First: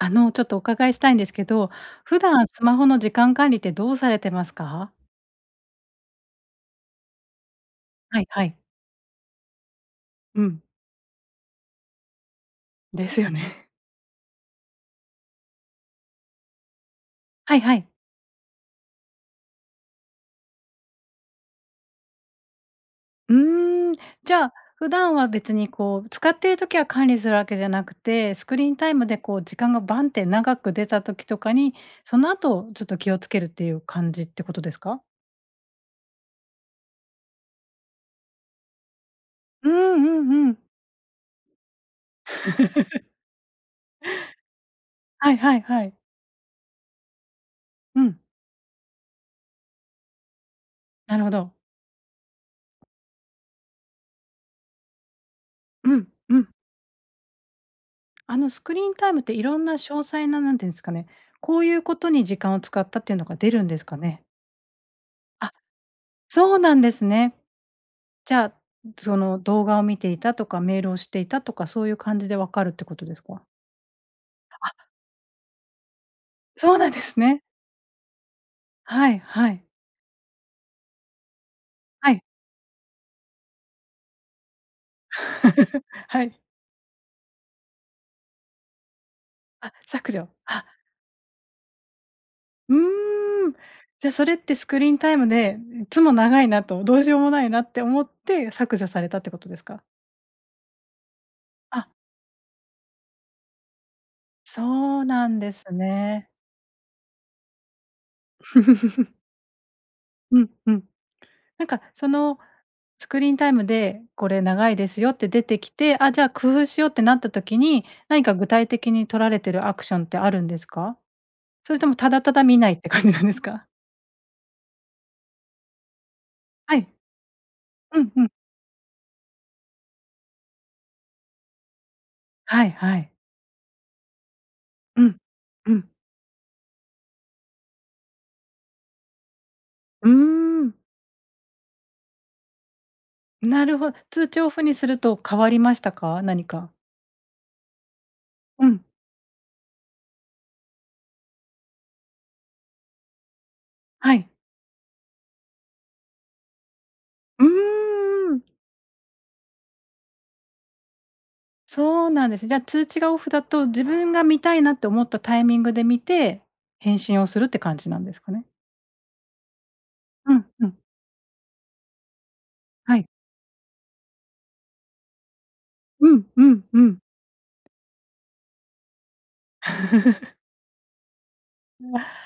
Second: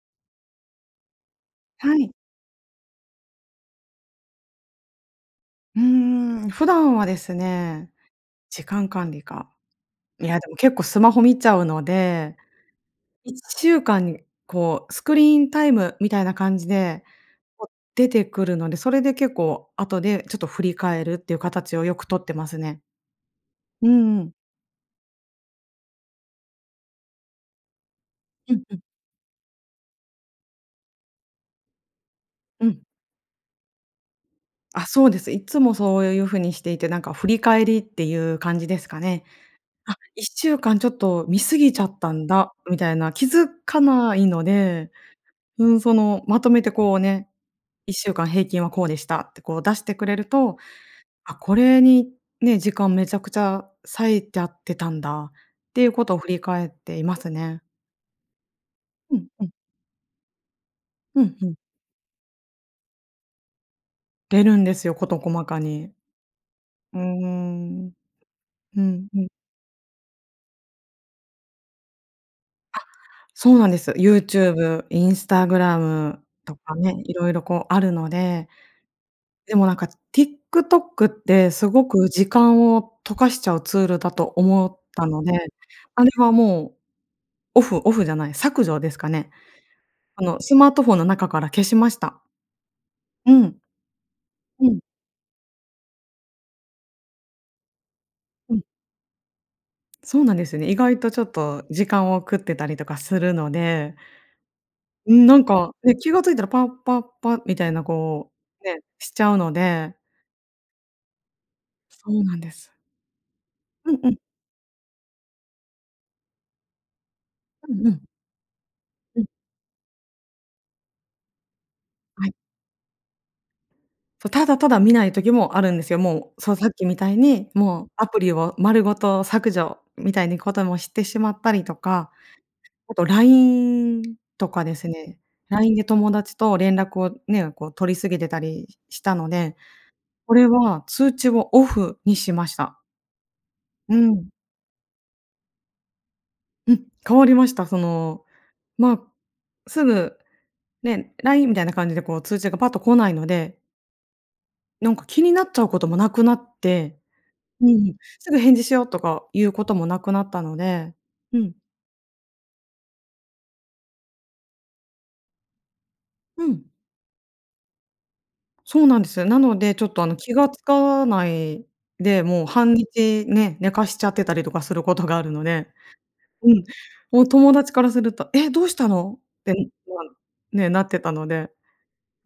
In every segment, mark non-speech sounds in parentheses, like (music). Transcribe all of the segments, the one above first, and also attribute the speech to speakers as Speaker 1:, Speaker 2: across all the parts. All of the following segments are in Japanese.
Speaker 1: あの、ちょっとお伺いしたいんですけど、
Speaker 2: はい。
Speaker 1: 普段スマホの時間管理ってどうされてますか？
Speaker 2: うーん。普段はですね、
Speaker 1: はいはい。
Speaker 2: 時間管理か。いや
Speaker 1: う
Speaker 2: でも
Speaker 1: ん。
Speaker 2: 結構スマホ見ちゃうので、
Speaker 1: です
Speaker 2: い
Speaker 1: よ
Speaker 2: っ
Speaker 1: ね。
Speaker 2: しゅうかんに、こうスクリーンタイムみたいな感じで、
Speaker 1: はい
Speaker 2: こう
Speaker 1: はい。
Speaker 2: 出てくるので、それで結構、後でちょっと振り返るっていう形をよく取ってますね。
Speaker 1: う
Speaker 2: うー
Speaker 1: ーん。
Speaker 2: ん。
Speaker 1: じゃあ、普段は別にこう、使っている時は管理するわけじゃなくて、ス
Speaker 2: う
Speaker 1: ク
Speaker 2: ん
Speaker 1: リー
Speaker 2: う
Speaker 1: ン
Speaker 2: ん。
Speaker 1: タイムでこう時間がバンって長く出た時とかに、その
Speaker 2: う
Speaker 1: 後
Speaker 2: ん。
Speaker 1: ちょっと気を付けるっていう感じってことです
Speaker 2: あ、
Speaker 1: か？
Speaker 2: そうです。いっつもそういう風にしていて、なんか振り返りっていう感じですかね。
Speaker 1: うん
Speaker 2: あ、い
Speaker 1: う
Speaker 2: っ
Speaker 1: ん
Speaker 2: し
Speaker 1: う
Speaker 2: ゅ
Speaker 1: ん。
Speaker 2: うかんちょっと見過ぎちゃったんだ、みたい
Speaker 1: (laughs)
Speaker 2: な、気付かないので。
Speaker 1: はいはい
Speaker 2: うーん、
Speaker 1: は
Speaker 2: そ
Speaker 1: い。
Speaker 2: の、まとめてこうね、いっ
Speaker 1: う
Speaker 2: しゅう
Speaker 1: ん。
Speaker 2: かん平均はこうでしたってこう出してくれると、
Speaker 1: なるほ
Speaker 2: あ、
Speaker 1: ど。
Speaker 2: これにね、時間めちゃくちゃ割いちゃってたんだ、っていう
Speaker 1: う
Speaker 2: こ
Speaker 1: ん、
Speaker 2: とを振
Speaker 1: う
Speaker 2: り
Speaker 1: ん。
Speaker 2: 返っていますね。
Speaker 1: あのスクリーンタイ
Speaker 2: う
Speaker 1: ムっ
Speaker 2: ん
Speaker 1: て
Speaker 2: うん。
Speaker 1: 色んな詳細な、なんて言うんですかね、
Speaker 2: うんうん。
Speaker 1: こういうことに時間を使ったっていうのが出るんですかね？
Speaker 2: 出るんですよ、事細
Speaker 1: あ。
Speaker 2: かに。
Speaker 1: そうなんで
Speaker 2: うー
Speaker 1: すね。
Speaker 2: ん。
Speaker 1: じゃあ、
Speaker 2: うん
Speaker 1: そ
Speaker 2: うん。
Speaker 1: の動画を見ていたとか、メールをしていたとか、そういう感じで分かるっ
Speaker 2: あ、
Speaker 1: てことですか？
Speaker 2: そうなんです。
Speaker 1: あ。
Speaker 2: YouTube、Instagram、と
Speaker 1: そ
Speaker 2: か
Speaker 1: うなん
Speaker 2: ね、
Speaker 1: です
Speaker 2: 色々
Speaker 1: ね。
Speaker 2: こうあるので。
Speaker 1: はいは
Speaker 2: でも
Speaker 1: い。
Speaker 2: なんか、TikTok ってすごく
Speaker 1: はい。
Speaker 2: 時間を溶かしちゃうツールだと思ったので、
Speaker 1: (laughs)
Speaker 2: あれ
Speaker 1: は
Speaker 2: は
Speaker 1: い。
Speaker 2: もう、オフオフじゃない、削除ですかね。
Speaker 1: あ、削
Speaker 2: あ
Speaker 1: 除、
Speaker 2: の、ス
Speaker 1: は。
Speaker 2: マートフォンの中から消しました。
Speaker 1: う
Speaker 2: う
Speaker 1: ーん。
Speaker 2: ん。
Speaker 1: じゃ、それってス
Speaker 2: う
Speaker 1: ク
Speaker 2: ん。
Speaker 1: リーンタイムで、いつも長いなと、どうしようもないなって思って、
Speaker 2: うん。
Speaker 1: 削除されたってことですか？
Speaker 2: そうなんですよね。意外とちょっと
Speaker 1: あ。
Speaker 2: 時間を食ってたりとかするので。
Speaker 1: そう
Speaker 2: うん、
Speaker 1: な
Speaker 2: な
Speaker 1: ん
Speaker 2: ん
Speaker 1: で
Speaker 2: か
Speaker 1: す
Speaker 2: ね、気が
Speaker 1: ね。
Speaker 2: 付いたらパッパッパみたいな、こう、ね、し
Speaker 1: (laughs)
Speaker 2: ちゃうので。
Speaker 1: うんうん。なんか、そ
Speaker 2: そうな
Speaker 1: の、
Speaker 2: んです。
Speaker 1: スクリーンタイム
Speaker 2: うん
Speaker 1: で
Speaker 2: うん。
Speaker 1: これ長いですよって出てきて、あ、じゃあ、工夫しようってなった時
Speaker 2: う
Speaker 1: に、
Speaker 2: んうん。
Speaker 1: 何か具体的に取
Speaker 2: うん。
Speaker 1: られてるアクションってあるんですか？それとも、ただ
Speaker 2: は
Speaker 1: た
Speaker 2: い。
Speaker 1: だ見ないって感じなんですか？
Speaker 2: そ、ただただ見ない時もあるんですよ。もう、そう、さっ
Speaker 1: は
Speaker 2: き
Speaker 1: い。
Speaker 2: みたいに、もう
Speaker 1: う
Speaker 2: ア
Speaker 1: ん
Speaker 2: プ
Speaker 1: うん。
Speaker 2: リを丸ごと削除、みたいにこともしてしまったりとか、
Speaker 1: はい
Speaker 2: あ
Speaker 1: は
Speaker 2: と
Speaker 1: い。
Speaker 2: LINE とかです
Speaker 1: うん。
Speaker 2: ね。
Speaker 1: う
Speaker 2: LINE で
Speaker 1: ん。
Speaker 2: 友達と連絡をね、こう取り過ぎてたりしたので、
Speaker 1: うー
Speaker 2: これ
Speaker 1: ん。
Speaker 2: は、通知をオフにしました。
Speaker 1: なるほ
Speaker 2: うん。
Speaker 1: 通知オフにすると変わりましたか？何
Speaker 2: う
Speaker 1: か。
Speaker 2: ん、変わりました。その、
Speaker 1: うん。
Speaker 2: まあ、すぐね、LINE みたいな感じで、こう通知がパッと来ないので
Speaker 1: はい。
Speaker 2: なんか気になっちゃうこともなくなって。
Speaker 1: う
Speaker 2: うん、す
Speaker 1: ー
Speaker 2: ぐ
Speaker 1: ん。
Speaker 2: 返事しようとか、いう事もなくなったので、うん。
Speaker 1: そうなんです。じゃあ、通知がオフだと自分が見たいなって思ったタイミングで見て、
Speaker 2: うん。
Speaker 1: 返信をするって感じなんですかね？
Speaker 2: そうなんです。なので、ちょっとあの
Speaker 1: う
Speaker 2: 気
Speaker 1: ん
Speaker 2: がつ
Speaker 1: うん。
Speaker 2: かないで、もう半
Speaker 1: はい。
Speaker 2: 日ね、寝かしちゃってたりとかすることがあるので。
Speaker 1: うん、う
Speaker 2: うん、
Speaker 1: ん、うん。
Speaker 2: もう友達からすると「え、どうしたの？」って (unintelligible)
Speaker 1: (laughs)
Speaker 2: ね、なってたので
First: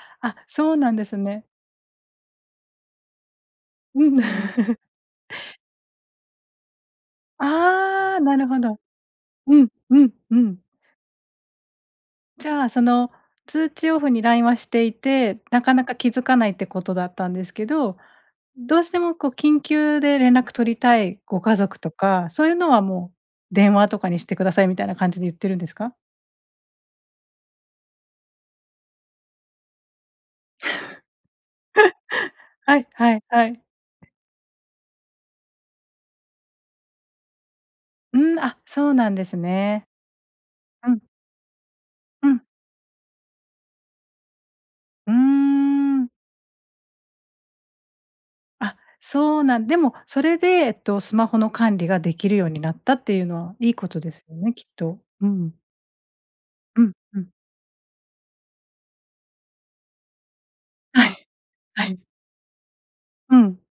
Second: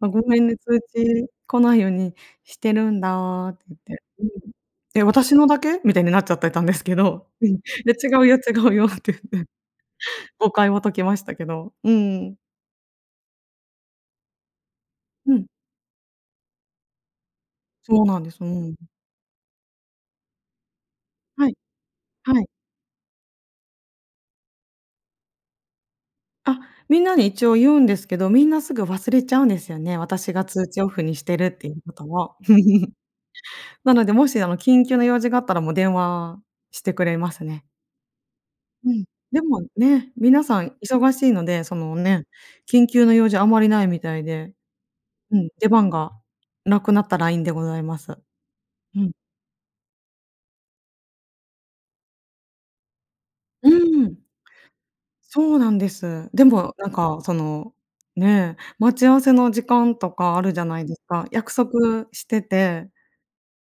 Speaker 2: 「あ、ご
Speaker 1: あ、
Speaker 2: めんね、
Speaker 1: そう
Speaker 2: 通
Speaker 1: なんです
Speaker 2: 知
Speaker 1: ね。
Speaker 2: 来ないようにしてるんだ」って言って。
Speaker 1: うん。
Speaker 2: うん。
Speaker 1: (chuckles)
Speaker 2: 「え、私のだけ？」みたいになっちゃってたんですけど、うん。「いや、
Speaker 1: ああ、
Speaker 2: 違う
Speaker 1: な
Speaker 2: よ。違
Speaker 1: るほ
Speaker 2: う
Speaker 1: ど。
Speaker 2: よ」って言って。
Speaker 1: うん、うん、う
Speaker 2: 誤
Speaker 1: ん。
Speaker 2: 解は解けましたけど。うーん。
Speaker 1: じゃあ、その通知オフに LINE はしてい
Speaker 2: う
Speaker 1: て、
Speaker 2: ん。
Speaker 1: なかなか気づかないって事だったんですけど、
Speaker 2: そうなんです。うん。
Speaker 1: どうしてもこう緊急で連絡取りたいご
Speaker 2: はい。
Speaker 1: 家族とか、
Speaker 2: は
Speaker 1: そ
Speaker 2: い。
Speaker 1: ういうのは、もう電話とかにして下さいみたいな感じで言ってるんですか？
Speaker 2: あ、みんなに一応言うんですけど、みんなすぐ忘れちゃうんですよね、私が通知オフにしてるっていうことを。
Speaker 1: (laughs) はい、
Speaker 2: (chuckles)
Speaker 1: はい、はい。
Speaker 2: なので、もしあの、緊急の用事があったらもう電話してくれますね。
Speaker 1: うん、あ、
Speaker 2: う
Speaker 1: そう
Speaker 2: ん、
Speaker 1: なんです
Speaker 2: でも
Speaker 1: ね。
Speaker 2: ね、皆さん
Speaker 1: うん。
Speaker 2: 忙しいので、そのね、
Speaker 1: うん。
Speaker 2: 緊急の用事あんまりないみたいで、
Speaker 1: うー
Speaker 2: うん、出番
Speaker 1: ん。
Speaker 2: がなくなった LINE でございます。
Speaker 1: あ、
Speaker 2: うん。
Speaker 1: そうなんでもそれで、えっと、スマホの管理ができるようになったっていうのは、い
Speaker 2: う
Speaker 1: いことで
Speaker 2: ん。
Speaker 1: すよね、きっと。う
Speaker 2: そ
Speaker 1: ん。
Speaker 2: うなんです。でも
Speaker 1: う
Speaker 2: なん
Speaker 1: ん、う
Speaker 2: か、
Speaker 1: ん。
Speaker 2: そのね、待ち合わせの時間とかあるじゃないです
Speaker 1: は
Speaker 2: か、
Speaker 1: い。
Speaker 2: 約束
Speaker 1: はい。
Speaker 2: してて
Speaker 1: うん。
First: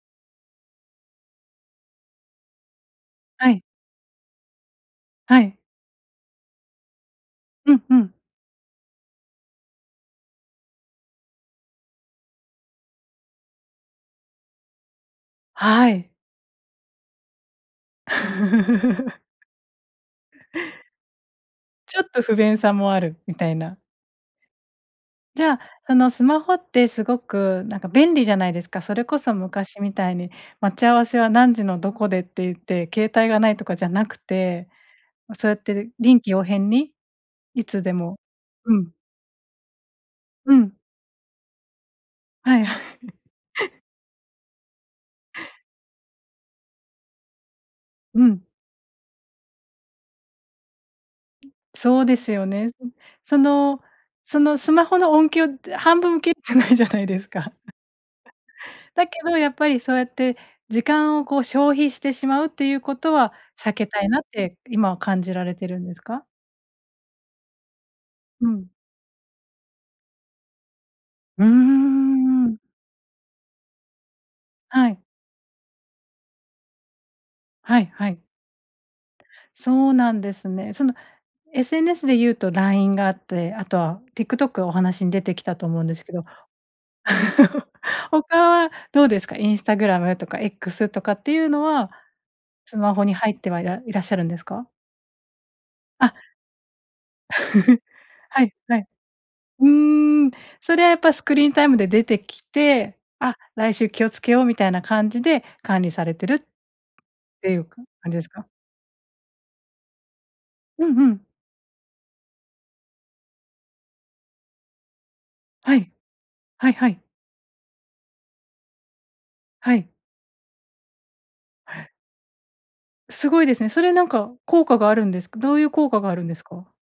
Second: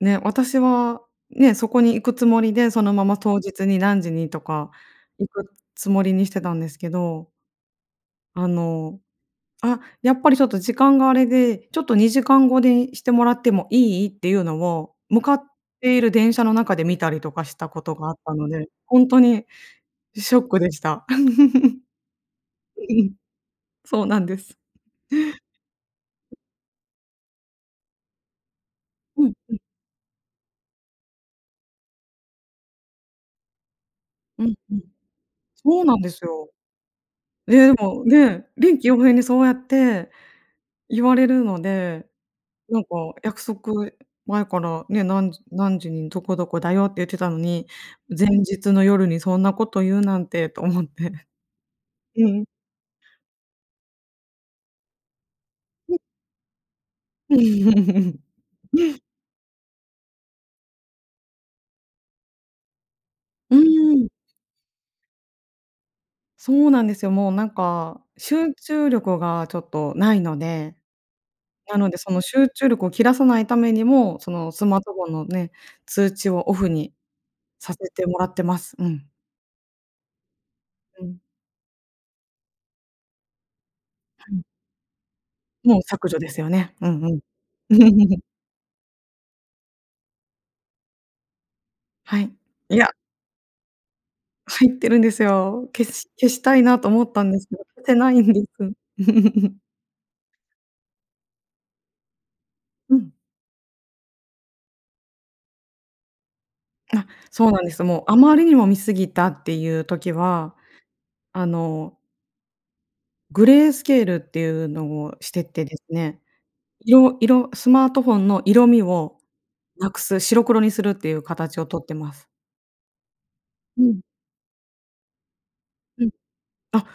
Speaker 2: ね、私はね、そこに行くつもりで、そのまま当
Speaker 1: は
Speaker 2: 日
Speaker 1: い。
Speaker 2: に何時にとか行
Speaker 1: は
Speaker 2: く
Speaker 1: い。
Speaker 2: つもりにしてたんですけど
Speaker 1: うん、うん。
Speaker 2: あの、「あ、やっぱりちょっと時間があれで、ちょっと2時間後でいしてもらってもいい？」っていうのを、向かっ
Speaker 1: は
Speaker 2: ている
Speaker 1: い。
Speaker 2: 電車の中で見たりとかしたことがあったので、ほんと
Speaker 1: (laughs)
Speaker 2: にショックでした。
Speaker 1: ちょっと不便
Speaker 2: (chuckles)
Speaker 1: さも
Speaker 2: う
Speaker 1: あ
Speaker 2: ん、
Speaker 1: るみたいな。
Speaker 2: そうなんです。
Speaker 1: じゃあ、その、スマホって凄くなんか便利じゃないですか、それこ
Speaker 2: うん。
Speaker 1: そ
Speaker 2: うん。
Speaker 1: 昔みたいに待ち合わせは何時のどこでってゆって、携帯がないとかじゃなく
Speaker 2: うん、
Speaker 1: て、
Speaker 2: うん、
Speaker 1: そうやっ
Speaker 2: そう
Speaker 1: て
Speaker 2: なんで
Speaker 1: 臨
Speaker 2: す
Speaker 1: 機応
Speaker 2: よ。
Speaker 1: 変に
Speaker 2: え
Speaker 1: い
Speaker 2: え、
Speaker 1: つで
Speaker 2: もう
Speaker 1: も、
Speaker 2: ね、
Speaker 1: う
Speaker 2: 臨機
Speaker 1: ん。
Speaker 2: 応変にそうやって
Speaker 1: うん。
Speaker 2: 言われるので、
Speaker 1: はいは
Speaker 2: な
Speaker 1: い。
Speaker 2: んか
Speaker 1: (chuckles)
Speaker 2: 約束、前からね、何時何時にどこどこだよって言ってたのに、
Speaker 1: う
Speaker 2: 前
Speaker 1: ん。
Speaker 2: 日の夜にそんなことゆうなんてと思って。
Speaker 1: そうで
Speaker 2: う
Speaker 1: すよ
Speaker 2: ん。
Speaker 1: ね。(unintelligible) そのそのスマホの音響って、
Speaker 2: うん。
Speaker 1: 半分切ってないじゃないですか。
Speaker 2: (chuckles)
Speaker 1: だけど、やっぱり、そうやって時間をこう消費してしまうっていうことは
Speaker 2: う
Speaker 1: 避け
Speaker 2: ー
Speaker 1: た
Speaker 2: ん。
Speaker 1: いなって、今は感じられてるんですか？
Speaker 2: そうなんですよ、もうなんか、
Speaker 1: う
Speaker 2: 集
Speaker 1: ん。
Speaker 2: 中力がちょっとないので、
Speaker 1: うー
Speaker 2: なのでその集
Speaker 1: ん。
Speaker 2: 中力を切らさないためにも、その、スマー
Speaker 1: は
Speaker 2: ト
Speaker 1: い。
Speaker 2: フォンのね、通知をオフにさ
Speaker 1: はい、
Speaker 2: せて
Speaker 1: は
Speaker 2: も
Speaker 1: い。
Speaker 2: らってます。うん。
Speaker 1: そうなんですね。その、
Speaker 2: うん。
Speaker 1: SNS でいうと LINE があって、あとは
Speaker 2: うん。
Speaker 1: TikTok がお話に出てきたと
Speaker 2: も
Speaker 1: 思
Speaker 2: う
Speaker 1: うんです
Speaker 2: 削
Speaker 1: け
Speaker 2: 除
Speaker 1: ど、
Speaker 2: ですよね。うんうん。
Speaker 1: (chuckles)
Speaker 2: (chuckles)
Speaker 1: ほかはどうですか？Instagram とか X とかっていうのは
Speaker 2: はい、い
Speaker 1: ス
Speaker 2: や。
Speaker 1: マホに入ってはいらいらっしゃるんですか？
Speaker 2: 入ってるんですよ。消し
Speaker 1: あ。
Speaker 2: 消したいなと思ったんですよ。
Speaker 1: (chuckles)
Speaker 2: (unintelligible) てないんで
Speaker 1: はい、
Speaker 2: す。
Speaker 1: はい。
Speaker 2: (chuckles)
Speaker 1: うーん、それはやっぱスクリーンタイムで出てき
Speaker 2: う
Speaker 1: て、
Speaker 2: ん。
Speaker 1: あ、来週気をつけようみたいな感じで管理されてるっ
Speaker 2: あ、そ
Speaker 1: て
Speaker 2: う
Speaker 1: い
Speaker 2: なん
Speaker 1: う
Speaker 2: で
Speaker 1: か、
Speaker 2: す。もう、
Speaker 1: 感
Speaker 2: あ
Speaker 1: じです
Speaker 2: まり
Speaker 1: か？
Speaker 2: にも見過ぎたっていう時は、
Speaker 1: うんうん。
Speaker 2: あのグレースケールっていうのをしててで
Speaker 1: は
Speaker 2: す
Speaker 1: い。
Speaker 2: ね、
Speaker 1: はいはい。
Speaker 2: 色色スマートフォンの色味を
Speaker 1: はい。
Speaker 2: 無くす、白黒にするっていうかたちをとっ
Speaker 1: へ。
Speaker 2: てます。
Speaker 1: すごいですね。
Speaker 2: う
Speaker 1: それな
Speaker 2: ん。
Speaker 1: んか効果があるんですか？どういう効果
Speaker 2: う
Speaker 1: が
Speaker 2: ん。
Speaker 1: あるんですか？
Speaker 2: あ、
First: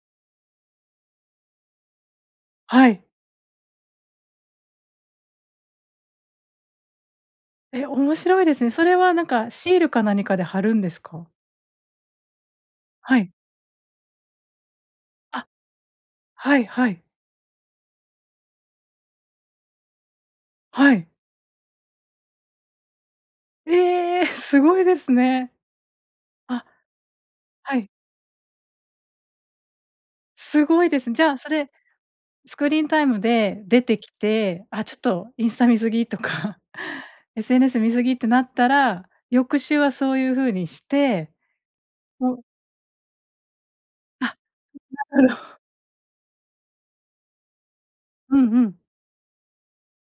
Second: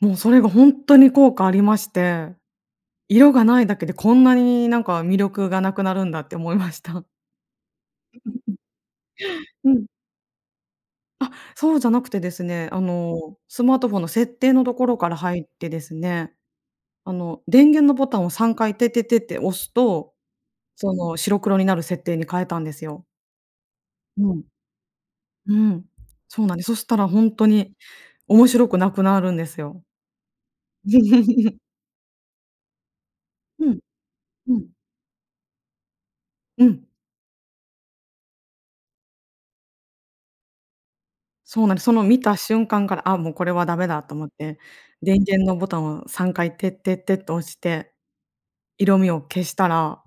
Speaker 2: もうそれがほんとに効果ありまして、
Speaker 1: はい。
Speaker 2: 色が無いだけで、こんなになんか魅力が無くなるんだって思いました。
Speaker 1: え、面白いですね。それはなんか
Speaker 2: (chuckles) う
Speaker 1: シー
Speaker 2: ん。
Speaker 1: ルか何かで貼るんですか？
Speaker 2: あ、そうじゃなくてですね、あ
Speaker 1: はい。
Speaker 2: の、スマートフォンの設定のところから入っ
Speaker 1: あ、
Speaker 2: てですね、
Speaker 1: はい、はい。
Speaker 2: あの、電源のボタンを3回、テッテッテって押すと、
Speaker 1: は
Speaker 2: そ
Speaker 1: い。
Speaker 2: の、白黒になる設定に変えたんですよ。
Speaker 1: ええ！
Speaker 2: うん。
Speaker 1: すごいですね。
Speaker 2: うん。そうなんで
Speaker 1: あ。
Speaker 2: す、そしたらほんとに
Speaker 1: はい。
Speaker 2: 面白くなくなるんですよ。
Speaker 1: すごいです。じゃあそ
Speaker 2: (chuckles)
Speaker 1: れ、スクリーンタイムで
Speaker 2: うん。
Speaker 1: 出てき
Speaker 2: う
Speaker 1: て、
Speaker 2: ん。
Speaker 1: あ、ちょっとインスタ見過ぎとか、
Speaker 2: うん。
Speaker 1: SNS 見過ぎってなったら、翌週はそういう風にして、
Speaker 2: そうなんです。その見た
Speaker 1: う
Speaker 2: 瞬間から、あ、もうこれはダメだと思
Speaker 1: あ、
Speaker 2: って、電源の
Speaker 1: (unintelligible)
Speaker 2: ボタンを3回、テッテッテっと押して、
Speaker 1: うんうん。
Speaker 2: 色味を消したら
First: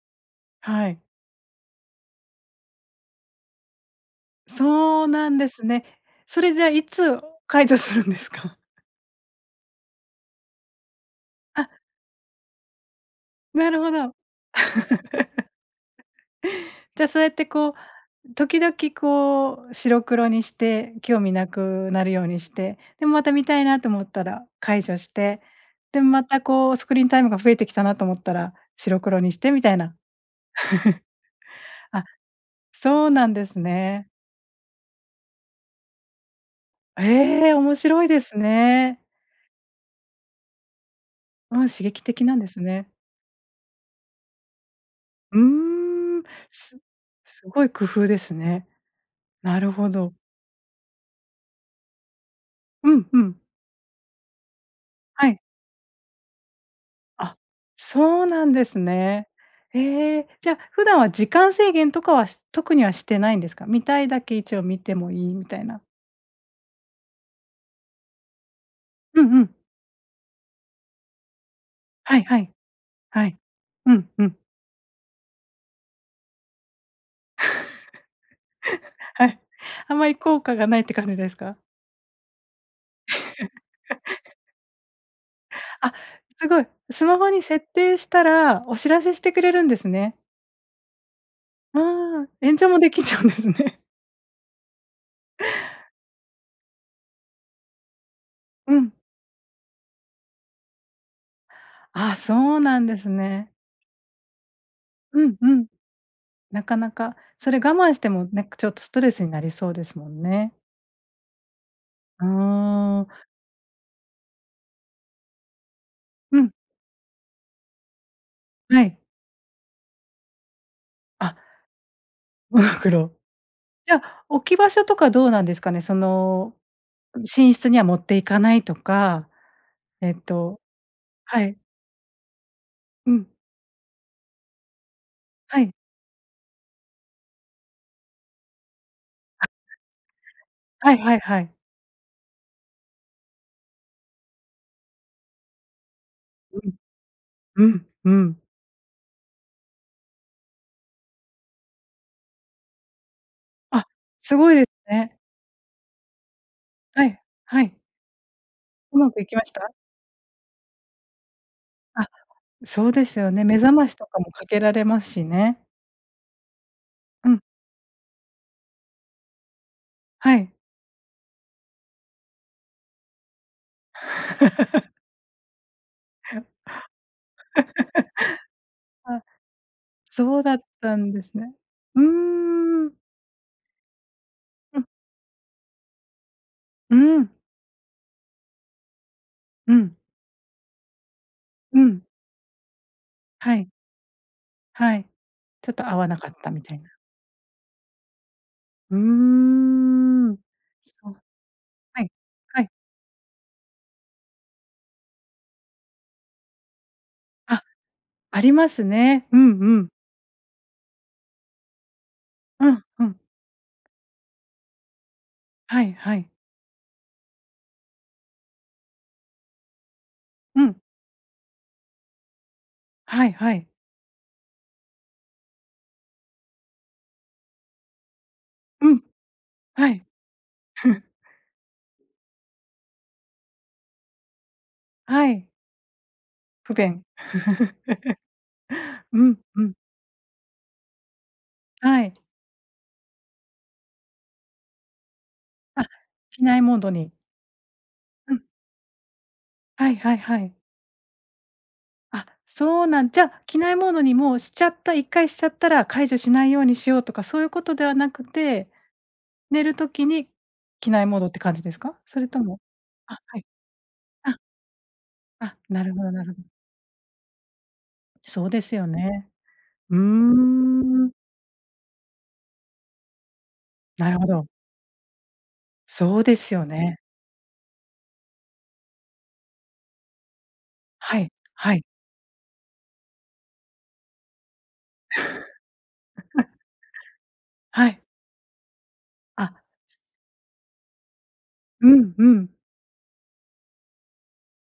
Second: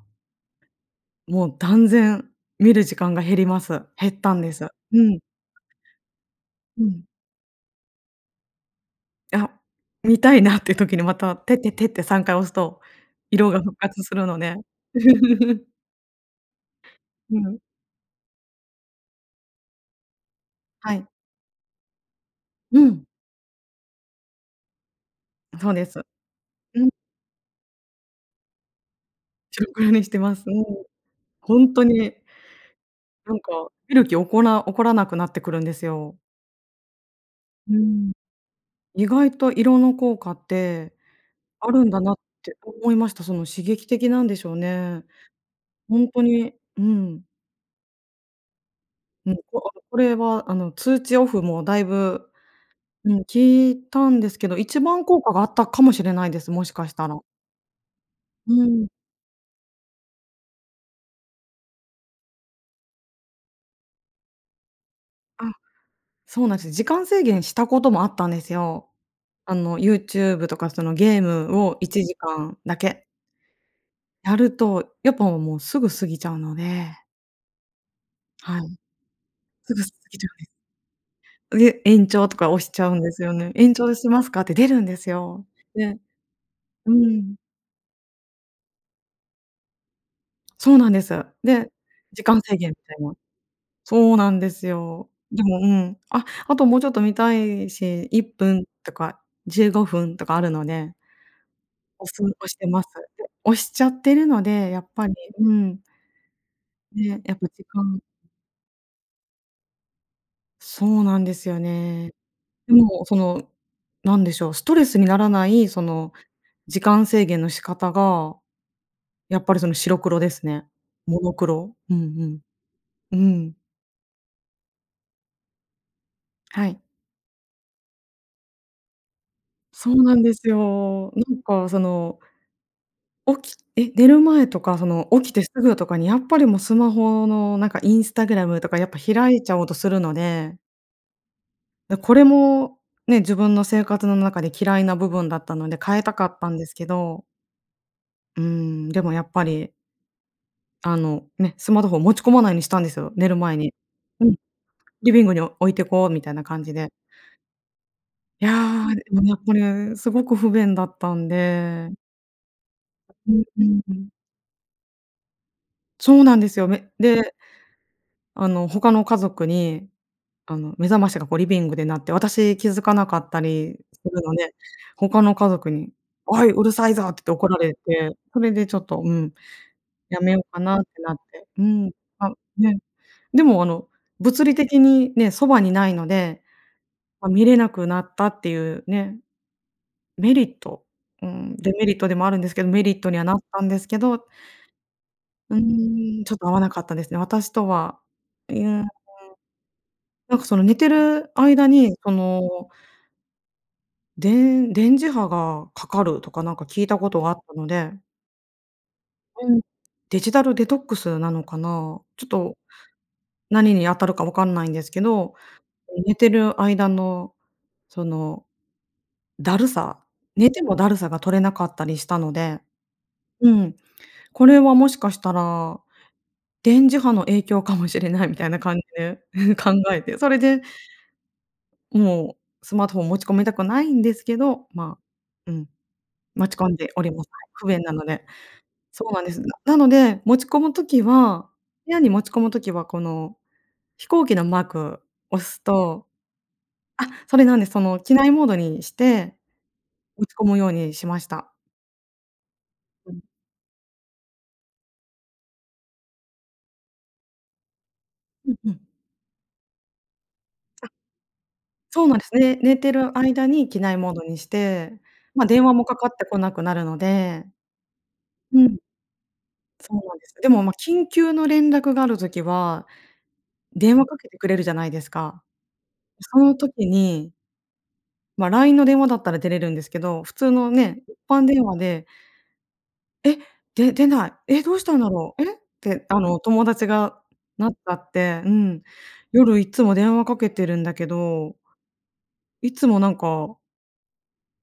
Speaker 1: はい。
Speaker 2: もう断然、見る時間が減ります。減ったんです。う
Speaker 1: そう
Speaker 2: ん。
Speaker 1: なんですね。それ、じゃあ
Speaker 2: う
Speaker 1: い
Speaker 2: ん。
Speaker 1: つ、解除するんですか？
Speaker 2: いあ、見たいなっていう時にまた、テッテッ
Speaker 1: あ。
Speaker 2: テって3回押すと、色が
Speaker 1: な
Speaker 2: 復
Speaker 1: るほ
Speaker 2: 活
Speaker 1: ど。
Speaker 2: するので。
Speaker 1: (laughs)
Speaker 2: (laughs)
Speaker 1: じゃあ、そうやっ
Speaker 2: う
Speaker 1: て
Speaker 2: ん。
Speaker 1: こう時々こう白黒にし
Speaker 2: は
Speaker 1: て
Speaker 2: い。
Speaker 1: 興味無くなるようにして、
Speaker 2: うん。
Speaker 1: で、また見たいなと思ったら解除して。
Speaker 2: うんそうです。
Speaker 1: で、またこうス
Speaker 2: うん。
Speaker 1: クリーンタイムが増えてきたなと思ったら白黒にしてみ
Speaker 2: 白
Speaker 1: たい
Speaker 2: 黒
Speaker 1: な。
Speaker 2: にしてます。うん。
Speaker 1: (chuckles)
Speaker 2: ほんと
Speaker 1: あ、
Speaker 2: に。
Speaker 1: そうなん
Speaker 2: なん
Speaker 1: です
Speaker 2: か、見る
Speaker 1: ね。
Speaker 2: 気おこら起こらなくなってくるんですよ。
Speaker 1: ええ、
Speaker 2: う
Speaker 1: 面白い
Speaker 2: ん。
Speaker 1: ですね。
Speaker 2: 意外と色の効果って
Speaker 1: うん、
Speaker 2: 有
Speaker 1: 刺
Speaker 2: るんだ
Speaker 1: 激
Speaker 2: なっ
Speaker 1: 的なんで
Speaker 2: て
Speaker 1: すね。
Speaker 2: 思いました。その刺激的なんでしょうね。
Speaker 1: う
Speaker 2: ほん
Speaker 1: ー
Speaker 2: と
Speaker 1: ん。
Speaker 2: に、
Speaker 1: すうん。
Speaker 2: うん。
Speaker 1: すごい工夫ですね。
Speaker 2: もう、こ
Speaker 1: なる
Speaker 2: う、あ、
Speaker 1: ほ
Speaker 2: これ
Speaker 1: ど。
Speaker 2: はあの通知オフもだいぶ、
Speaker 1: うん
Speaker 2: う
Speaker 1: う
Speaker 2: ん、効
Speaker 1: ん。
Speaker 2: いたんですけど、一番効
Speaker 1: は
Speaker 2: 果
Speaker 1: い。
Speaker 2: があったかもしれないです、もしかしたら。
Speaker 1: あ、そうな
Speaker 2: う
Speaker 1: んです
Speaker 2: ん。
Speaker 1: ね。え、じゃ、普段は時間制限とかは、す特にはしてないんですか？見たいだけ一応見てもいい
Speaker 2: あ、
Speaker 1: みたいな。
Speaker 2: そうなんですよ、時間制限したこともあったんですよ。
Speaker 1: うんうん。
Speaker 2: あの YouTube とかそのゲームをいちじ
Speaker 1: はい
Speaker 2: か
Speaker 1: はい。
Speaker 2: んだけ
Speaker 1: はい。うんう
Speaker 2: や
Speaker 1: ん。
Speaker 2: ると、やっぱもうすぐ過ぎちゃうので。はい。
Speaker 1: (laughs) はい、
Speaker 2: すぐ過
Speaker 1: あんまり
Speaker 2: ぎるよ
Speaker 1: 効
Speaker 2: ね。
Speaker 1: 果がないって感じですか？
Speaker 2: で、延長とか押しちゃうんですよね。延長します
Speaker 1: (laughs)
Speaker 2: かって出るんですよ、
Speaker 1: あ、
Speaker 2: で
Speaker 1: すごい。
Speaker 2: う
Speaker 1: スマホ
Speaker 2: ん。
Speaker 1: に設定したら、お知らせしてくれるんですね。
Speaker 2: そうなんです。で、
Speaker 1: う
Speaker 2: 時
Speaker 1: ーん。
Speaker 2: 間
Speaker 1: 延
Speaker 2: 制限
Speaker 1: 長
Speaker 2: み
Speaker 1: もで
Speaker 2: たい
Speaker 1: きち
Speaker 2: な。
Speaker 1: ゃうんですね。
Speaker 2: そうなんですよ。でも、うん、あ、あともうちょっと見たいし、1分
Speaker 1: う
Speaker 2: と
Speaker 1: ん。
Speaker 2: か15分とかあるので押
Speaker 1: あ、
Speaker 2: す押し
Speaker 1: そう
Speaker 2: て
Speaker 1: な
Speaker 2: ま
Speaker 1: ん
Speaker 2: す。
Speaker 1: です
Speaker 2: で、
Speaker 1: ね。
Speaker 2: 押しちゃってるので、やっぱり、
Speaker 1: うん
Speaker 2: う
Speaker 1: うん。
Speaker 2: ん。
Speaker 1: なかなか、
Speaker 2: ね、やっぱ
Speaker 1: それ
Speaker 2: 時
Speaker 1: 我慢し
Speaker 2: 間
Speaker 1: ても、なんかちょっとストレスになりそうですもんね。
Speaker 2: そうなんですよね。
Speaker 1: う
Speaker 2: で
Speaker 1: ー
Speaker 2: も、
Speaker 1: ん。
Speaker 2: その、何でしょう、ストレスにならない、その、
Speaker 1: うん。
Speaker 2: 時間制限の仕方が、
Speaker 1: はい。
Speaker 2: やっぱりその白黒ですね。モノ
Speaker 1: あ。
Speaker 2: クロ。うん
Speaker 1: モノクロ。
Speaker 2: うん。うん。
Speaker 1: じゃ、置き場所とかどうなんですかね、その、
Speaker 2: はい。
Speaker 1: 寝室には持って行かないとか、
Speaker 2: そう
Speaker 1: え
Speaker 2: な
Speaker 1: っ
Speaker 2: んです
Speaker 1: と
Speaker 2: よ。なん
Speaker 1: はい。
Speaker 2: かその
Speaker 1: うん。
Speaker 2: 起きえ、寝る前とかその起きてす
Speaker 1: はい。
Speaker 2: ぐとかに、やっぱりもうスマホのなんか Instagram とかやっぱ開いちゃおうとするので
Speaker 1: (unintelligible) はいはいはい。
Speaker 2: で、これもね、自分の生活の中で嫌いな部分だったので、変えたかったん
Speaker 1: う
Speaker 2: で
Speaker 1: ん。
Speaker 2: すけど。
Speaker 1: うん、う
Speaker 2: うー
Speaker 1: ん。
Speaker 2: ん、でもやっぱり。あのね、スマートフォンを持ち込まないようにしたんですよ、寝る前に。
Speaker 1: あ、
Speaker 2: うん。
Speaker 1: すごいで
Speaker 2: リ
Speaker 1: ね。
Speaker 2: ビングに置いてこう、みたいな感じで。
Speaker 1: はい、はい。
Speaker 2: いや。
Speaker 1: うまく
Speaker 2: い
Speaker 1: 行
Speaker 2: や、
Speaker 1: きま
Speaker 2: こ
Speaker 1: した？
Speaker 2: れすごく不便だったんで。
Speaker 1: あ、そうですよ
Speaker 2: うん
Speaker 1: ね、目
Speaker 2: う
Speaker 1: 覚
Speaker 2: ん
Speaker 1: ま
Speaker 2: う
Speaker 1: しと
Speaker 2: ん。
Speaker 1: かも掛けられますしね。
Speaker 2: そうなんですよ。め
Speaker 1: う
Speaker 2: で
Speaker 1: ん。
Speaker 2: あの他の家族に、
Speaker 1: はい。
Speaker 2: あの目覚ましがこうリビングで鳴って、私気づかなかったりするので、
Speaker 1: (laughs)
Speaker 2: 他の家族に、「おい、うるさいぞ」って怒られて、それでちょっと、
Speaker 1: (laughs)
Speaker 2: う
Speaker 1: あ、
Speaker 2: ん、やめ
Speaker 1: そ
Speaker 2: よ
Speaker 1: う
Speaker 2: う
Speaker 1: だ
Speaker 2: か
Speaker 1: っ
Speaker 2: なっ
Speaker 1: た
Speaker 2: て
Speaker 1: ん
Speaker 2: なっ
Speaker 1: です
Speaker 2: て
Speaker 1: ね。
Speaker 2: うん。
Speaker 1: う
Speaker 2: あ、ね。
Speaker 1: ーん。
Speaker 2: でもあの物理的
Speaker 1: うん。
Speaker 2: にね、傍に無いので、
Speaker 1: う
Speaker 2: ま、
Speaker 1: ん。
Speaker 2: 見れなくなったっていうね。
Speaker 1: うん。
Speaker 2: メリット、うーん、デ
Speaker 1: う
Speaker 2: メリッ
Speaker 1: ん。
Speaker 2: トでもあるんですけど、メリットにはなっ
Speaker 1: は
Speaker 2: たん
Speaker 1: い。
Speaker 2: ですけど、う
Speaker 1: はい。ちょっと合わな
Speaker 2: ーん、
Speaker 1: か
Speaker 2: ち
Speaker 1: っ
Speaker 2: ょっと
Speaker 1: た
Speaker 2: 合わ
Speaker 1: み
Speaker 2: な
Speaker 1: たい
Speaker 2: かっ
Speaker 1: な。
Speaker 2: たですね。私とは。え、うーん。
Speaker 1: うー
Speaker 2: な
Speaker 1: ん。
Speaker 2: んかその寝て
Speaker 1: そう。
Speaker 2: る間に
Speaker 1: はい、
Speaker 2: そ
Speaker 1: は
Speaker 2: の
Speaker 1: い。
Speaker 2: でん電磁波がかかるとかなんか聞いたことがあった
Speaker 1: あ、
Speaker 2: ので。
Speaker 1: ありますね。うん
Speaker 2: うん。
Speaker 1: うん。
Speaker 2: デジタルデトックスなのかな。ちょっと、
Speaker 1: うんうん。
Speaker 2: 何に当たるか分かんないんですけど、
Speaker 1: はい
Speaker 2: え、
Speaker 1: は
Speaker 2: 寝て
Speaker 1: い。
Speaker 2: る間の、その、だるさ、寝
Speaker 1: う
Speaker 2: ても
Speaker 1: ん。
Speaker 2: だるさが取れなかったりしたので。
Speaker 1: はい
Speaker 2: う
Speaker 1: はい。
Speaker 2: ん。これはもしかしたら、電磁波の影響かもしれないみたいな感じ
Speaker 1: うん。
Speaker 2: で、(chuckles) 考
Speaker 1: は
Speaker 2: え
Speaker 1: い。
Speaker 2: て、それで、
Speaker 1: ふん。
Speaker 2: もうスマートフォン持ち込みたくないんですけど、ま
Speaker 1: はい。
Speaker 2: あ、うん。持ち込
Speaker 1: 不
Speaker 2: んでお
Speaker 1: 便。
Speaker 2: ります。はい。不便なので。
Speaker 1: (laughs)
Speaker 2: そうな
Speaker 1: う
Speaker 2: んで
Speaker 1: ん
Speaker 2: す。
Speaker 1: うん。
Speaker 2: なので、持ち込むときは部屋
Speaker 1: は
Speaker 2: に
Speaker 1: い。
Speaker 2: 持ち込む時は、この飛行機のマーク押す
Speaker 1: あ、
Speaker 2: と
Speaker 1: 機内モード
Speaker 2: あ、
Speaker 1: に。
Speaker 2: それなんです。その機内
Speaker 1: うん。
Speaker 2: モードにして、
Speaker 1: はいはい
Speaker 2: 持ち
Speaker 1: は
Speaker 2: 込
Speaker 1: い。
Speaker 2: むようにしました。
Speaker 1: あ、そうなん
Speaker 2: うん。
Speaker 1: じゃ、機内モードにもうしちゃった1回しちゃったら、解除しないようにしようとかそういうことではなく
Speaker 2: うん
Speaker 1: て、
Speaker 2: うん。
Speaker 1: 寝る時に、
Speaker 2: あ。
Speaker 1: 機内モードって感じですか？
Speaker 2: そうなん
Speaker 1: そ
Speaker 2: で
Speaker 1: れ
Speaker 2: す
Speaker 1: と
Speaker 2: ね。
Speaker 1: も
Speaker 2: 寝てる
Speaker 1: あ、はい
Speaker 2: 間に機内モードに
Speaker 1: あ。
Speaker 2: して、ま、
Speaker 1: あ、
Speaker 2: 電話
Speaker 1: な
Speaker 2: も
Speaker 1: る
Speaker 2: か
Speaker 1: ほ
Speaker 2: かっ
Speaker 1: どな
Speaker 2: て
Speaker 1: る
Speaker 2: こ
Speaker 1: ほど。
Speaker 2: なくなるので。
Speaker 1: そうで
Speaker 2: う
Speaker 1: す
Speaker 2: ん。
Speaker 1: よね。う
Speaker 2: そ
Speaker 1: ー
Speaker 2: うです。でも、ま、緊
Speaker 1: ん。
Speaker 2: 急の連絡がある時は、電話
Speaker 1: な
Speaker 2: か
Speaker 1: るほ
Speaker 2: けて
Speaker 1: ど。
Speaker 2: くれるじゃないですか。
Speaker 1: そうで
Speaker 2: その
Speaker 1: すよ
Speaker 2: 時
Speaker 1: ね。
Speaker 2: にま、LINE の電話だったら出れるんですけど、普通のね、一
Speaker 1: はい。
Speaker 2: 般電
Speaker 1: は
Speaker 2: 話
Speaker 1: い。
Speaker 2: で「え、で出ない。え、どうしたんだろう。え？」ってあの、
Speaker 1: (laughs)
Speaker 2: 友達がなっち
Speaker 1: は
Speaker 2: ゃ
Speaker 1: い。
Speaker 2: って。うん、「夜
Speaker 1: あ。
Speaker 2: いっつも電話かけてるんだけど
Speaker 1: うんうん。
Speaker 2: いつもなんか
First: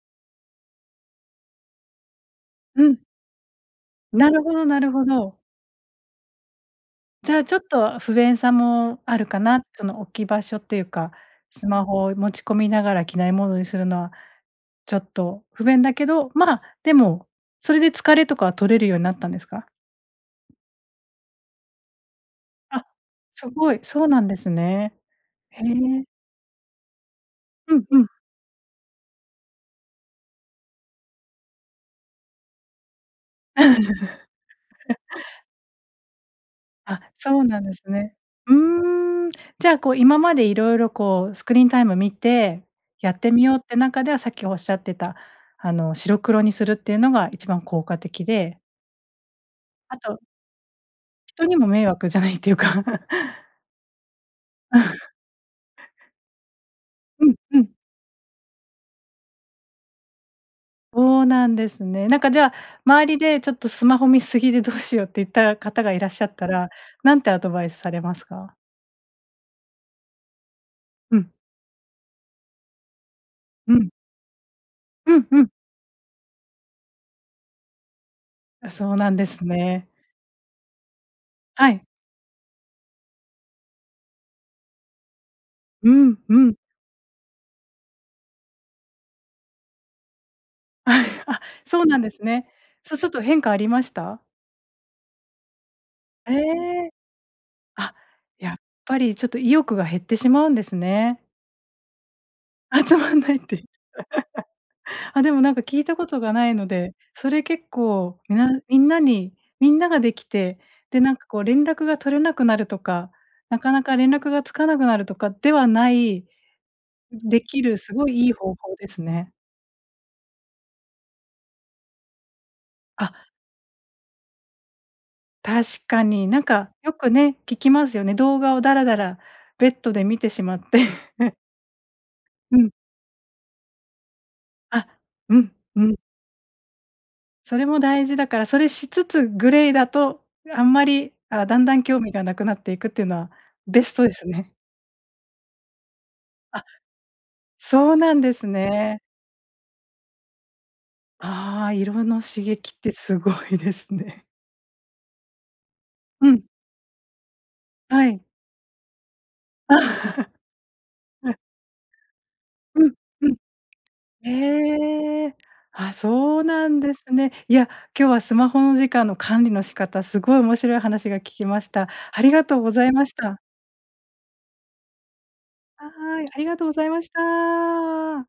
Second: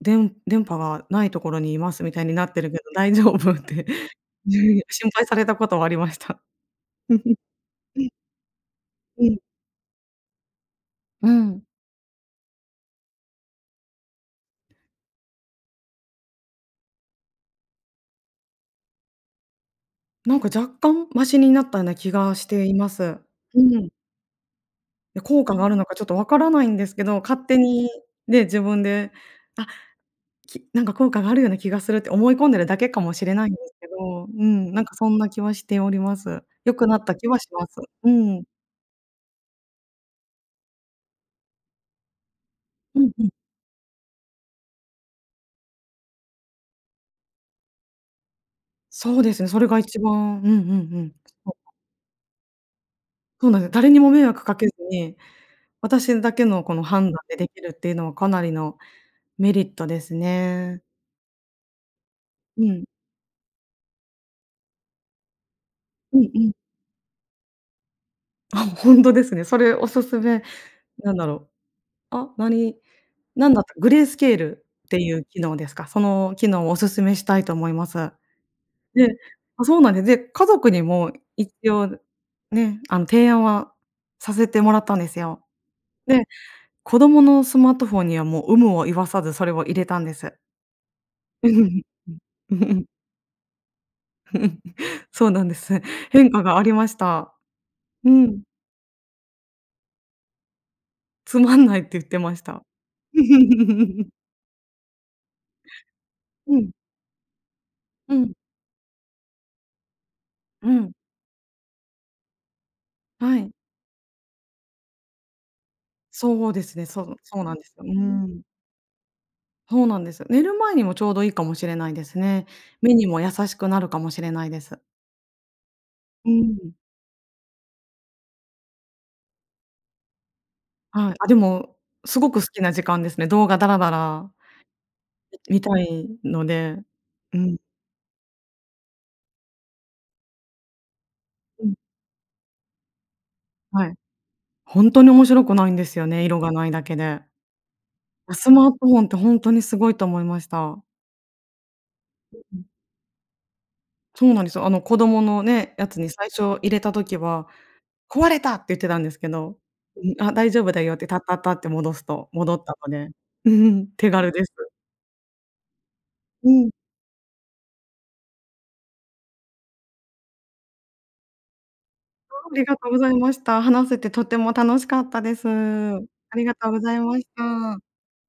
Speaker 2: でん-電波が無いところに居ますみたいになってるけど
Speaker 1: うん。
Speaker 2: 大丈夫？」って、
Speaker 1: なるほどなるほ
Speaker 2: 心配さ
Speaker 1: ど。
Speaker 2: れたことはありました。
Speaker 1: じゃ
Speaker 2: (laughs)
Speaker 1: あちょっと、不便さもある
Speaker 2: うん。
Speaker 1: かな。その置き場所っていうか、
Speaker 2: うん。
Speaker 1: スマホを持ち込みながら機内モードにするのは、ちょっと不便だけど、まあ、でも、それで疲れとかは取れるようになったんですか？
Speaker 2: なんか若干マシになったような気がしてい
Speaker 1: あ、
Speaker 2: ます。
Speaker 1: す
Speaker 2: う
Speaker 1: ごい、
Speaker 2: ん。
Speaker 1: そうなんですね。
Speaker 2: や、効果
Speaker 1: へ
Speaker 2: があるのかちょっ
Speaker 1: え。
Speaker 2: と分からないんですけど、勝手
Speaker 1: うん
Speaker 2: に
Speaker 1: うん。
Speaker 2: ね、自分で、あ、きなんか効果があるような気がするって思い込んでるだけかもしれないんですけどうん。なんかそんな気
Speaker 1: (laughs)
Speaker 2: はしております。良くな
Speaker 1: あ、
Speaker 2: った気は
Speaker 1: そう
Speaker 2: し
Speaker 1: なん
Speaker 2: ま
Speaker 1: で
Speaker 2: す。
Speaker 1: す
Speaker 2: う
Speaker 1: ね。
Speaker 2: ん。
Speaker 1: うーん。じゃあこう今まで色々こうスクリーンタイム見て、
Speaker 2: うん
Speaker 1: やっ
Speaker 2: うん。
Speaker 1: てみようって中では、さっき仰ってた、あの白黒にするっていうのが一番効果的で
Speaker 2: そうですね。それが
Speaker 1: あ
Speaker 2: 一
Speaker 1: と
Speaker 2: 番、うんうんうん。
Speaker 1: 人にも、
Speaker 2: (unintelligible)
Speaker 1: 迷惑じゃないっていうか。
Speaker 2: そう
Speaker 1: (laughs)
Speaker 2: なんです。誰にも迷惑かけず
Speaker 1: (laughs)
Speaker 2: に、私だけのこの判断
Speaker 1: うん
Speaker 2: でで
Speaker 1: う
Speaker 2: き
Speaker 1: ん。
Speaker 2: るっていうのは、かなりのメリットですね。
Speaker 1: そうなんですね。なんか、じゃあ、
Speaker 2: うん。
Speaker 1: 周りで、ちょっと、スマホ見過ぎでどうしようっていった方がいらっ
Speaker 2: う
Speaker 1: しゃ
Speaker 2: ん
Speaker 1: っ
Speaker 2: う
Speaker 1: た
Speaker 2: ん。
Speaker 1: ら、何てアドバイスされますか？
Speaker 2: あ、本当ですね。それ、おすすめ、なん
Speaker 1: う
Speaker 2: だ
Speaker 1: ん。
Speaker 2: ろう。あ、何なんだっ
Speaker 1: う
Speaker 2: た、
Speaker 1: ん。
Speaker 2: グレースケールってい
Speaker 1: う
Speaker 2: う
Speaker 1: ん
Speaker 2: 機
Speaker 1: うん。
Speaker 2: 能ですか。その機能を、お勧めしたいと思います。
Speaker 1: あ、そう
Speaker 2: で
Speaker 1: なんです
Speaker 2: あ、そう
Speaker 1: ね。
Speaker 2: なんでで、家族にも一
Speaker 1: はい。
Speaker 2: 応ね、あの、提案はさせてもらったんですよ。
Speaker 1: うん
Speaker 2: で、
Speaker 1: うん。
Speaker 2: 子供のスマートフォンには、もう、有無を言わさず、それを入れたんです。
Speaker 1: あ、
Speaker 2: う、う
Speaker 1: そ
Speaker 2: ん。
Speaker 1: うなんですね。
Speaker 2: (laughs)
Speaker 1: そうすると変化ありました？
Speaker 2: (laughs) そうなんです。変
Speaker 1: え
Speaker 2: 化がありま
Speaker 1: え。
Speaker 2: した。
Speaker 1: あ、
Speaker 2: うん。
Speaker 1: やっぱりちょっと、意欲が減ってしまうんですね。
Speaker 2: つまんないって、言ってました。
Speaker 1: あ、つまんないって。
Speaker 2: (laughs)
Speaker 1: (laughs) あ、でもなんか、聞いたことがない
Speaker 2: う
Speaker 1: の
Speaker 2: ん。
Speaker 1: で、それ、結
Speaker 2: う
Speaker 1: 構、
Speaker 2: ん。
Speaker 1: みなみんなにみんなができて、
Speaker 2: うん。
Speaker 1: で、なんかこう、連絡が取れなくなるとか、
Speaker 2: はい。
Speaker 1: なかなか連絡がつかなくなるとかではない
Speaker 2: そうですね。そう
Speaker 1: で
Speaker 2: そうなん
Speaker 1: き
Speaker 2: です
Speaker 1: る、
Speaker 2: よ。う
Speaker 1: すごい良い
Speaker 2: ん。
Speaker 1: 方法ですね。
Speaker 2: ほうなんです。寝る前にも、ちょうどいいかもしれないですね。目に
Speaker 1: あ。
Speaker 2: も優しくなるかもしれないです。
Speaker 1: 確かに。
Speaker 2: う
Speaker 1: なん
Speaker 2: ん。
Speaker 1: か、よくね、聞きますよね。動画をダラダラ、ベッドで観てしまって。
Speaker 2: はい、あ、でも、すごく好
Speaker 1: う
Speaker 2: き
Speaker 1: ん。
Speaker 2: な時間ですね。動画ダラダラ
Speaker 1: あ、うん
Speaker 2: み観た
Speaker 1: うん。
Speaker 2: いので。うん。
Speaker 1: それも大事だから、それしつつ、グレーだとあんまり、あ、だん
Speaker 2: う
Speaker 1: だ
Speaker 2: ん。
Speaker 1: ん興味がなくなっていくっていうのは、ベ
Speaker 2: は
Speaker 1: ス
Speaker 2: い。
Speaker 1: トですね。
Speaker 2: 本当に面白くないんですよね。色が
Speaker 1: あ、
Speaker 2: ないだけで。
Speaker 1: そうなんで
Speaker 2: あ、
Speaker 1: す
Speaker 2: スマートフ
Speaker 1: ね。
Speaker 2: ォンって本当にすごいと思いました。
Speaker 1: ああ、色の刺激って、すごいですね。
Speaker 2: そうなんですよ。あの、子供のね、やつに、最
Speaker 1: うん。
Speaker 2: 初入れた時は、
Speaker 1: はい。
Speaker 2: 壊れたって言ってたんですけど、
Speaker 1: (laughs) は
Speaker 2: あ、大丈夫だよって、タッタッ
Speaker 1: い。
Speaker 2: タッて戻すと戻った
Speaker 1: う
Speaker 2: の
Speaker 1: ん
Speaker 2: で、
Speaker 1: うん。
Speaker 2: (laughs) 手軽です。
Speaker 1: へえ。あ、そう
Speaker 2: う
Speaker 1: な
Speaker 2: ん。
Speaker 1: んですね。いや、今日は、スマホの時間の管理の仕方、すごい面白い話が聞けました。ありが
Speaker 2: あ
Speaker 1: とう
Speaker 2: り
Speaker 1: ご
Speaker 2: が
Speaker 1: ざ
Speaker 2: とう
Speaker 1: い
Speaker 2: ご
Speaker 1: ま
Speaker 2: ざい
Speaker 1: し
Speaker 2: ま
Speaker 1: た。
Speaker 2: した。話せて、とても楽しかったです。あ
Speaker 1: はい、あ
Speaker 2: り
Speaker 1: り
Speaker 2: が
Speaker 1: がとう
Speaker 2: とう
Speaker 1: ご
Speaker 2: ご
Speaker 1: ざい
Speaker 2: ざい
Speaker 1: まし
Speaker 2: ました。
Speaker 1: た。